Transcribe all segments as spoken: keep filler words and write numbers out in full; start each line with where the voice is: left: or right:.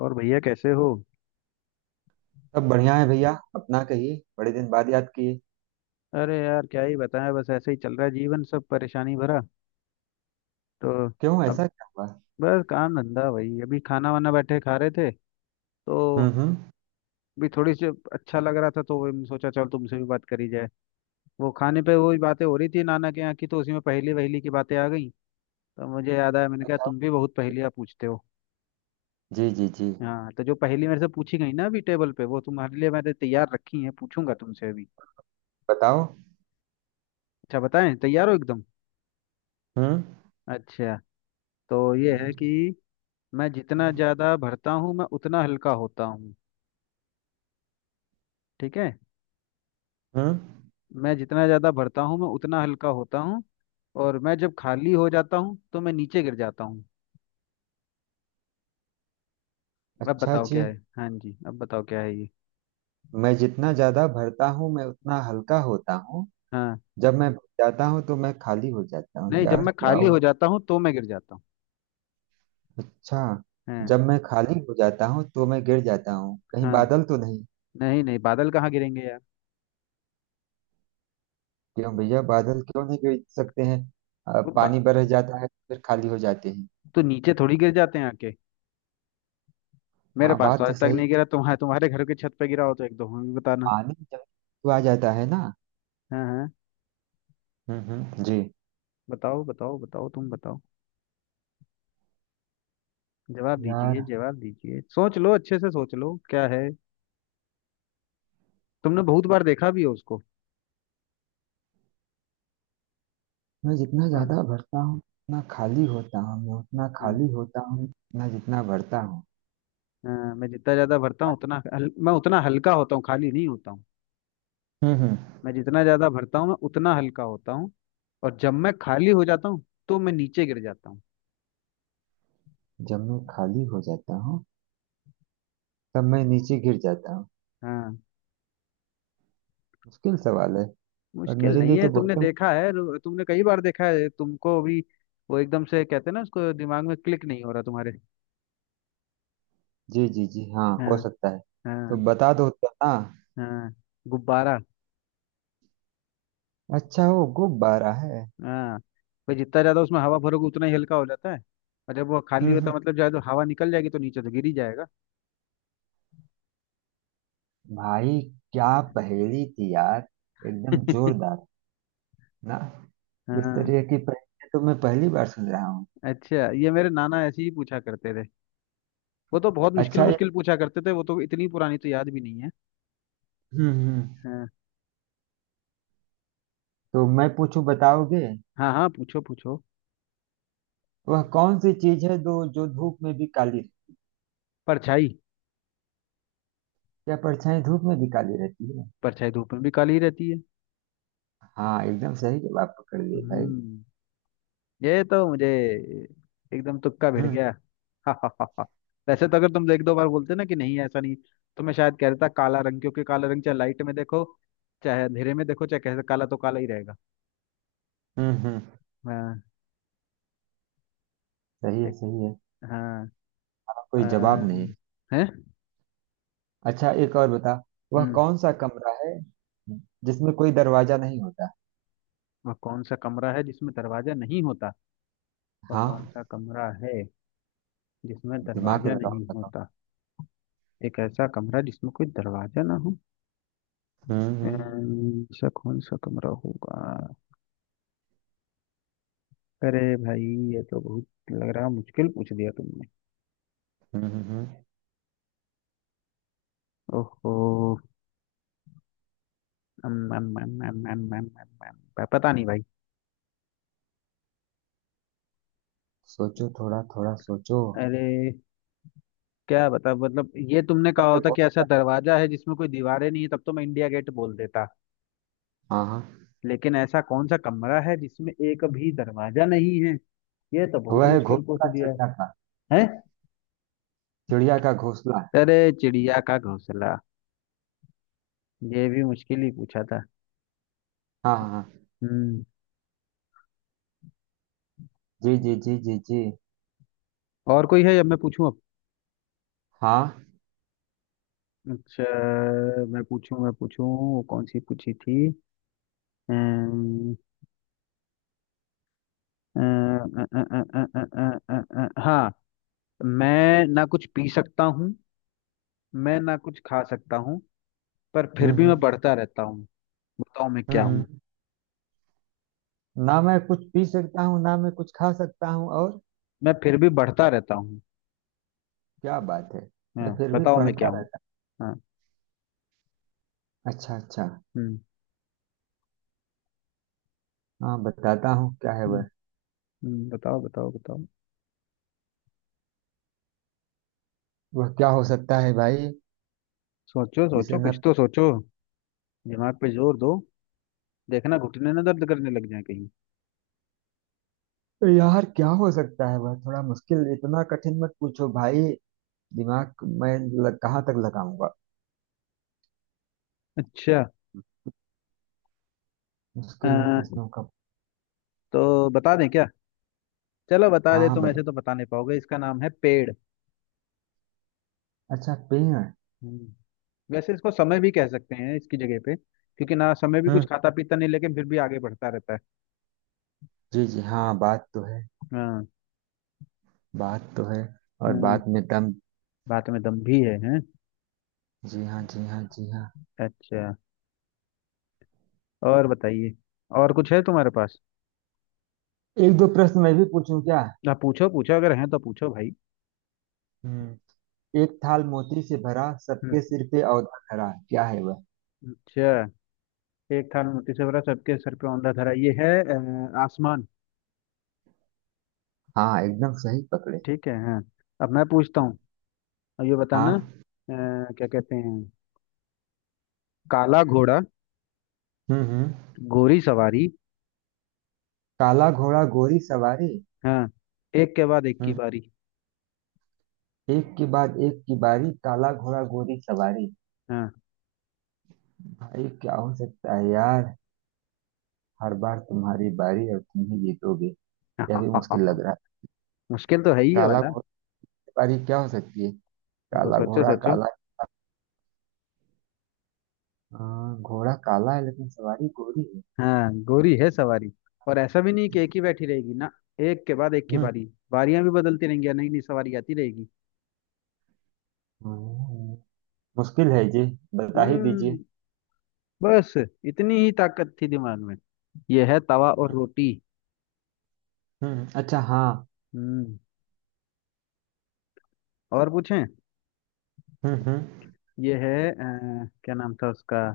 left: और भैया कैसे हो?
right: सब बढ़िया है भैया। अपना कहिए, बड़े दिन बाद याद किए।
left: अरे यार, क्या ही बताएं, बस ऐसे ही चल रहा है जीवन, सब परेशानी भरा। तो
right: क्यों,
left: अब
right: ऐसा क्या हुआ।
left: बस काम धंधा वही, अभी खाना वाना बैठे खा रहे थे तो
right: हम्म हम्म।
left: भी थोड़ी सी अच्छा लग रहा था तो वही सोचा चल तुमसे भी बात करी जाए। वो खाने पे वही बातें हो रही थी नाना के यहाँ की, तो उसी में पहेली वहेली की बातें आ गई। तो मुझे याद आया, मैंने कहा
right: बताओ।
left: तुम भी बहुत पहेलियाँ पूछते हो।
right: जी जी जी।
left: हाँ, तो जो पहेली मेरे से पूछी गई ना अभी टेबल पे, वो तुम्हारे लिए मैंने तैयार रखी है, पूछूंगा तुमसे अभी।
right: बताओ।
left: अच्छा बताएं, तैयार हो एकदम?
right: हम्म
left: अच्छा। तो ये है कि मैं जितना ज़्यादा भरता हूँ मैं उतना हल्का होता हूँ। ठीक है?
right: हम्म।
left: मैं जितना ज़्यादा भरता हूँ मैं उतना हल्का होता हूँ। और मैं जब खाली हो जाता हूँ तो मैं नीचे गिर जाता हूँ। अब
right: अच्छा
left: बताओ क्या
right: जी।
left: है? हाँ जी, अब बताओ क्या है ये?
right: मैं जितना ज्यादा भरता हूँ मैं उतना हल्का होता हूँ।
left: हाँ।
right: जब मैं भर जाता हूँ तो मैं खाली हो जाता हूँ,
left: नहीं, जब
right: यार
left: मैं
right: क्या
left: खाली
right: हो।
left: हो जाता हूँ तो मैं गिर जाता हूँ।
right: अच्छा।
left: हाँ।
right: जब मैं खाली हो जाता हूँ तो मैं गिर जाता हूँ, कहीं
left: हाँ,
right: बादल तो नहीं।
left: नहीं नहीं, बादल कहाँ गिरेंगे यार।
right: क्यों भैया, बादल क्यों नहीं गिर सकते हैं। अ,
left: वो बा...
right: पानी बरस जाता है तो फिर खाली हो जाते हैं।
left: तो नीचे थोड़ी गिर जाते हैं आके। मेरे
right: हाँ
left: पास तो
right: बात
left: आज
right: तो
left: तक
right: सही।
left: नहीं गिरा, तुम्हारे तुम्हारे घर के छत पे गिरा हो तो एक दो हमें भी बताना।
right: पानी जब तो आ जाता है ना।
left: हाँ हाँ।
right: हम्म हम्म, जी।
left: बताओ बताओ बताओ, तुम बताओ। जवाब दीजिए,
right: यार,
left: जवाब दीजिए, सोच लो, अच्छे से सोच लो क्या है। तुमने बहुत बार देखा भी हो उसको।
right: मैं जितना
left: हाँ,
right: ज्यादा भरता हूँ उतना खाली होता हूँ, मैं उतना
left: हाँ,
right: खाली होता हूँ मैं जितना भरता हूँ।
left: हाँ, मैं जितना ज्यादा भरता हूँ उतना हल, मैं उतना हल्का होता हूँ, खाली नहीं होता हूँ।
right: हम्म हम्म।
left: मैं जितना ज्यादा भरता हूँ मैं उतना हल्का होता हूँ। और जब मैं खाली हो जाता हूँ तो मैं नीचे गिर जाता हूँ।
right: जब मैं खाली हो जाता हूँ तब मैं नीचे गिर जाता हूँ।
left: हाँ।
right: मुश्किल सवाल है। और
left: मुश्किल
right: मेरे
left: नहीं
right: लिए
left: है,
right: तो बहुत
left: तुमने
right: ही-।
left: देखा है, रो- तुमने कई बार देखा है, तुमको अभी वो एकदम से कहते हैं ना उसको, दिमाग में क्लिक नहीं हो रहा तुम्हारे?
right: जी जी जी, हाँ हो
left: हाँ
right: सकता है। तो
left: हाँ।
right: बता दो तो। हाँ।
left: हाँ। गुब्बारा।
right: अच्छा, वो गुब्बारा है।
left: हाँ। भाई जितना ज्यादा उसमें हवा भरोगे उतना ही हल्का हो जाता है। और जब वो खाली
right: हम्म
left: होता
right: हम्म।
left: है मतलब ज्यादा हवा निकल जाएगी तो नीचे तो गिर ही जाएगा।
right: भाई क्या पहेली थी यार, एकदम जोरदार। ना। इस
left: हाँ।
right: तरह की पहेली तो मैं पहली बार सुन रहा हूँ।
left: अच्छा, ये मेरे नाना ऐसे ही पूछा करते थे। वो तो बहुत मुश्किल
right: अच्छा ये।
left: मुश्किल पूछा करते थे, वो तो इतनी पुरानी तो याद भी नहीं है।
right: हम्म हम्म।
left: हाँ।
right: तो मैं पूछूं, बताओगे।
left: हाँ हाँ, पूछो पूछो।
right: वह कौन सी चीज है दो जो धूप में भी काली रहती है?
left: परछाई।
right: क्या परछाई धूप में भी काली रहती है।
left: परछाई धूप में भी काली रहती है।
right: हाँ एकदम सही जवाब पकड़ लिए भाई।
left: हम्म। ये तो मुझे एकदम तुक्का भिड़
right: हम्म
left: गया। वैसे तो अगर तुम एक दो बार बोलते ना कि नहीं ऐसा नहीं, तो मैं शायद कह देता काला रंग, क्योंकि काला रंग चाहे लाइट में देखो चाहे अंधेरे में देखो चाहे कैसे, काला तो काला ही रहेगा।
right: हम्म हम्म।
left: हाँ।
right: सही है
left: देख-
right: सही है।
left: हाँ।
right: हाँ, कोई जवाब
left: अम,
right: नहीं।
left: है।
right: अच्छा एक और बता। वह
left: हम्म।
right: कौन सा कमरा है जिसमें कोई दरवाजा नहीं होता।
left: वह कौन सा कमरा है जिसमें दरवाजा नहीं होता? वह कौन
right: हाँ।
left: सा कमरा है जिसमें
right: दिमाग
left: दरवाजा
right: लगाओ,
left: नहीं
right: बताओ।
left: होता? एक ऐसा कमरा जिसमें कोई दरवाजा ना हो।
right: हम्म हम्म।
left: अम, ऐसा कौन सा कमरा होगा? अरे भाई, ये तो बहुत लग रहा, मुश्किल पूछ दिया तुमने।
right: हम्म हम्म, हम्म।
left: ओहो। अम, अम, अम, अम, अम, अम, अम, अम, पता नहीं भाई।
right: सोचो, थोड़ा थोड़ा सोचो।
left: अरे क्या बता, मतलब ये तुमने कहा
right: वह
left: होता
right: घो-।
left: कि ऐसा दरवाजा है जिसमें कोई दीवारें नहीं है, तब तो मैं इंडिया गेट बोल देता,
right: हाँ हाँ।
left: लेकिन ऐसा कौन सा कमरा है जिसमें एक भी दरवाजा नहीं है? ये तो बहुत
right: वह है
left: मुश्किल पूछ
right: घोंसला
left: दिया।
right: चिड़िया का।
left: है? हैं?
right: चिड़िया का घोंसला।
left: अरे चिड़िया का घोंसला! ये भी मुश्किल ही पूछा था।
right: हाँ हाँ हाँ।
left: हम्म।
right: जी जी जी जी जी।
left: और कोई है या मैं पूछूं अब?
right: हाँ।
left: अच्छा। मैं पूछूं, मैं पूछूं, कौन सी पूछी थी। अम्म, अ, अ, अ, अ, अ, अ, अ, अ, अ, हाँ। मैं ना कुछ पी सकता हूँ, मैं ना कुछ खा सकता हूँ, पर फिर
right: हम्म
left: भी मैं
right: हम्म।
left: बढ़ता रहता हूँ। बताओ मैं
right: हम्म।
left: क्या हूँ?
right: हम्म। ना मैं कुछ पी सकता हूँ ना मैं कुछ खा सकता हूँ और।
left: मैं फिर भी बढ़ता रहता हूँ।
right: क्या बात है।
left: हाँ,
right: मैं फिर भी
left: बताओ मैं क्या
right: पढ़ता
left: हूँ?
right: रहता
left: हाँ।
right: हूँ। अच्छा अच्छा।
left: हम्म।
right: हाँ, बताता हूँ क्या है
left: हम्म,
right: वह।
left: हम्म, बताओ बताओ बताओ।
right: वह क्या हो सकता है भाई।
left: सोचो
right: जिसे
left: सोचो, कुछ
right: न।
left: तो सोचो। दिमाग पे जोर दो। देखना घुटने ना दर्द करने लग जाए कहीं।
right: यार क्या हो सकता है वह, थोड़ा मुश्किल, इतना कठिन मत पूछो भाई। दिमाग मैं लग, कहाँ तक लगाऊंगा।
left: अच्छा। अ,
right: मुश्किल है प्रश्नों का।
left: तो बता दें क्या? चलो बता
right: हाँ
left: दे,
right: हाँ
left: तुम
right: बता।
left: ऐसे तो बता नहीं पाओगे, इसका नाम है पेड़।
right: अच्छा, पेड़।
left: हम्म, वैसे इसको समय भी कह सकते हैं इसकी जगह पे, क्योंकि ना समय भी कुछ
right: हम्म।
left: खाता पीता नहीं लेकिन फिर भी आगे बढ़ता रहता है।
right: जी जी, हाँ बात तो है।
left: हाँ।
right: बात तो है। और
left: हम्म,
right: बात में दम।
left: बात में दम भी है। हैं?
right: जी हाँ जी हाँ जी हाँ।
left: अच्छा। और बताइए, और कुछ है तुम्हारे पास?
right: एक दो प्रश्न मैं भी पूछूं क्या।
left: ना, पूछो पूछो, अगर है तो पूछो भाई।
right: हम्म। एक थाल मोती से भरा,
left: हम्म,
right: सबके सिर पे औंधा धरा, क्या है वह।
left: अच्छा, एक थाल मोती से भरा, सबके सर पे औंधा धरा, ये है अ, आसमान।
right: हाँ एकदम सही पकड़े।
left: ठीक है। हाँ। अब मैं पूछता हूँ। अब ये बताना, अ,
right: हाँ।
left: क्या कहते हैं। काला घोड़ा
right: हम्म हम्म।
left: गोरी सवारी।
right: काला घोड़ा गोरी सवारी।
left: हाँ। एक के बाद एक की
right: हम्म।
left: बारी।
right: एक के बाद एक की बारी, काला घोड़ा गोरी सवारी।
left: हाँ।
right: भाई क्या हो सकता है यार। हर बार तुम्हारी बारी और तुम ही जीतोगे। यह भी मुश्किल लग रहा है।
left: मुश्किल तो है ही ये
right: काला
left: वाला।
right: घोड़ा की बारी क्या हो सकती है।
left: वो
right: काला
left: सोचो
right: घोड़ा
left: सोचो।
right: काला। हाँ, घोड़ा काला है लेकिन सवारी गोरी है।
left: हाँ, गोरी है सवारी। और ऐसा भी नहीं कि एक ही बैठी रहेगी ना, एक के बाद एक की
right: हम्म
left: बारी। बारियां भी बदलती रहेंगी और नई नई सवारी आती रहेगी।
right: हम्म, हम्म। मुश्किल है जी, बता ही
left: हम्म।
right: दीजिए।
left: बस, इतनी ही ताकत थी दिमाग में। ये है तवा और रोटी।
right: हम्म अच्छा हाँ।
left: हम्म। और पूछें?
right: हम्म हम्म।
left: ये है, अ, क्या नाम था उसका,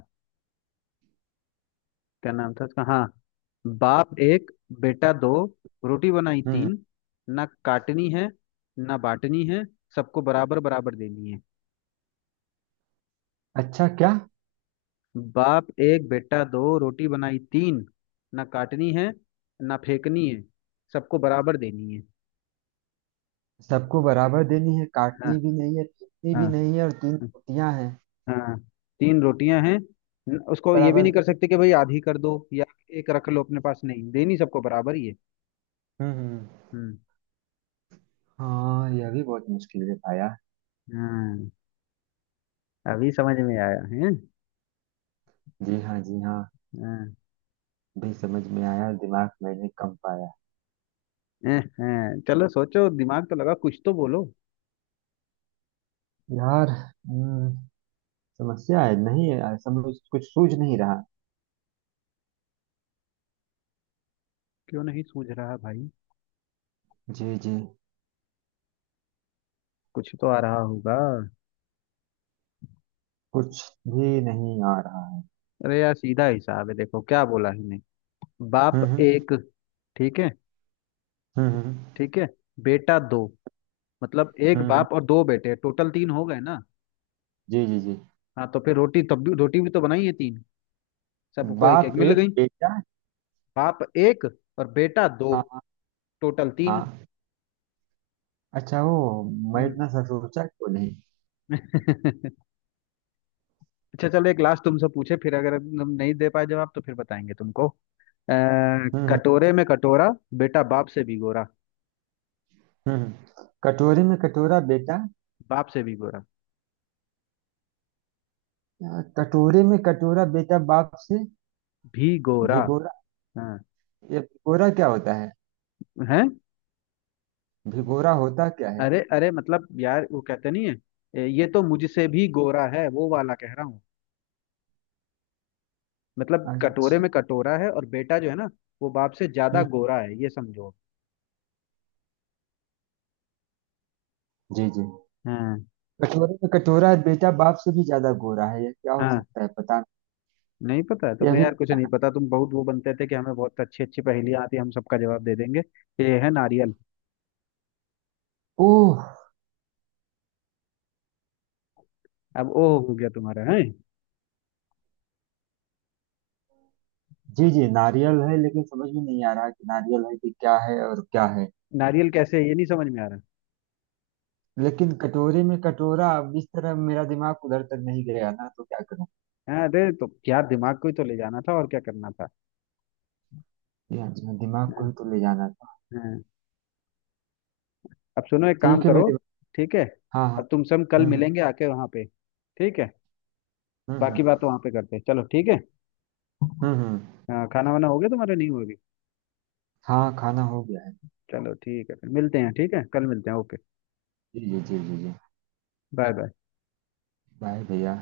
left: क्या नाम था उसका, हाँ। बाप एक, बेटा दो, रोटी बनाई
right: हम्म।
left: तीन। ना काटनी है, ना बांटनी है, सबको बराबर बराबर देनी है।
right: अच्छा क्या।
left: बाप एक, बेटा दो, रोटी बनाई तीन। ना काटनी है, ना फेंकनी है, सबको बराबर देनी है।
right: सबको बराबर देनी है,
left: हाँ।
right: काटनी भी नहीं है, पीटनी भी
left: हाँ।
right: नहीं है, और तीन रोटियां हैं।
left: हाँ। तीन रोटियां हैं। न- उसको ये भी
right: बराबर
left: नहीं कर
right: दे-।
left: सकते कि भाई आधी कर दो या एक रख लो अपने पास, नहीं, देनी सबको बराबर ही है।
right: हम्म हम्म।
left: हम्म।
right: हाँ यह भी बहुत मुश्किल है पाया।
left: हाँ, अभी समझ में आया है।
right: जी हाँ जी हाँ।
left: हाँ।
right: भी समझ में आया और दिमाग मैंने कम पाया।
left: हैं, हैं। चलो सोचो, दिमाग तो लगा, कुछ तो बोलो।
right: यार हम्म, समस्या है, नहीं है ऐसा, मुझे कुछ सूझ नहीं रहा।
left: क्यों नहीं सूझ रहा भाई?
right: जी जी।
left: कुछ तो आ रहा होगा।
right: कुछ भी नहीं आ रहा।
left: अरे यार, सीधा हिसाब है, देखो क्या बोला ही नहीं। बाप
right: हम्म हम्म।
left: एक। ठीक है?
right: हम्म हम्म,
left: ठीक है। बेटा दो। मतलब एक
right: हम्म। हम्म।
left: बाप और दो बेटे, टोटल तीन हो गए ना।
right: जी जी जी।
left: हाँ, तो फिर रोटी, तब भी रोटी भी तो बनाई है तीन, सबको एक एक
right: बाप
left: मिल
right: एक,
left: गई।
right: बेटा।
left: बाप एक और बेटा दो,
right: हाँ
left: टोटल तीन।
right: हाँ। अच्छा वो, मैं
left: हम्म।
right: इतना सा सोचा क्यों नहीं।
left: अच्छा चलो, एक लास्ट तुमसे पूछे फिर अगर हम नहीं दे पाए जवाब तो फिर बताएंगे तुमको। अह,
right: हम्म हम्म।
left: कटोरे में कटोरा, बेटा बाप से भी गोरा।
right: हम्म हम्म, कटोरे में कटोरा बेटा।
left: बाप से भी गोरा,
right: अ, कटोरे में कटोरा बेटा बाप से
left: भी गोरा।
right: भिगोरा।
left: हाँ।
right: ये भिगोरा क्या होता है।
left: हैं?
right: भिगोरा होता क्या है।
left: अरे अरे, मतलब यार, वो कहते नहीं है, ए, ये तो मुझसे भी गोरा है, वो वाला कह रहा हूँ। मतलब कटोरे
right: अच्छा।
left: में कटोरा है, और बेटा जो है ना वो बाप से ज्यादा
right: हम्म।
left: गोरा है, ये समझो।
right: जी जी।
left: हाँ।
right: कटोरे में कटोरा बेटा बाप से भी ज्यादा गोरा है, ये क्या हो
left: हाँ।
right: सकता है पता
left: नहीं पता है
right: नहीं। ये
left: तुम्हें
right: भी।
left: यार, कुछ नहीं पता, तुम बहुत वो बनते थे कि हमें बहुत अच्छी अच्छी पहेलियां आती हैं, हम सबका जवाब दे देंगे। ये है नारियल।
right: ओह।
left: अब ओ हो गया तुम्हारा, है?
right: जी जी, नारियल है लेकिन समझ में नहीं आ रहा कि नारियल है कि क्या है और क्या है।
left: नारियल कैसे है, ये नहीं समझ में आ रहा?
right: लेकिन कटोरे में कटोरा अब इस तरह मेरा दिमाग उधर तक नहीं गया ना, तो क्या करूं।
left: हाँ, अरे तो क्या दिमाग को ही तो ले जाना था, और क्या करना था।
right: ये दिमाग को ही
left: हाँ।
right: तो ले जाना था।
left: हाँ। अब सुनो, एक काम
right: ठीक है
left: करो।
right: मेरे।
left: ठीक है।
right: हाँ हाँ।
left: अब तुम सब कल
right: हम्म हम्म।
left: मिलेंगे आके वहां पे। ठीक है?
right: हुँ, हुँ,
left: बाकी बात वहां पे करते हैं, चलो ठीक है।
right: हुँ, हुँ।
left: हाँ, खाना वाना हो गया तुम्हारा, नहीं हो गया?
right: हाँ, खाना हो गया है।
left: चलो ठीक है, फिर मिलते हैं, ठीक है, कल मिलते हैं, ओके।
right: जी, जी, जी, जी, जी।
left: Bye bye.
right: बाय भैया।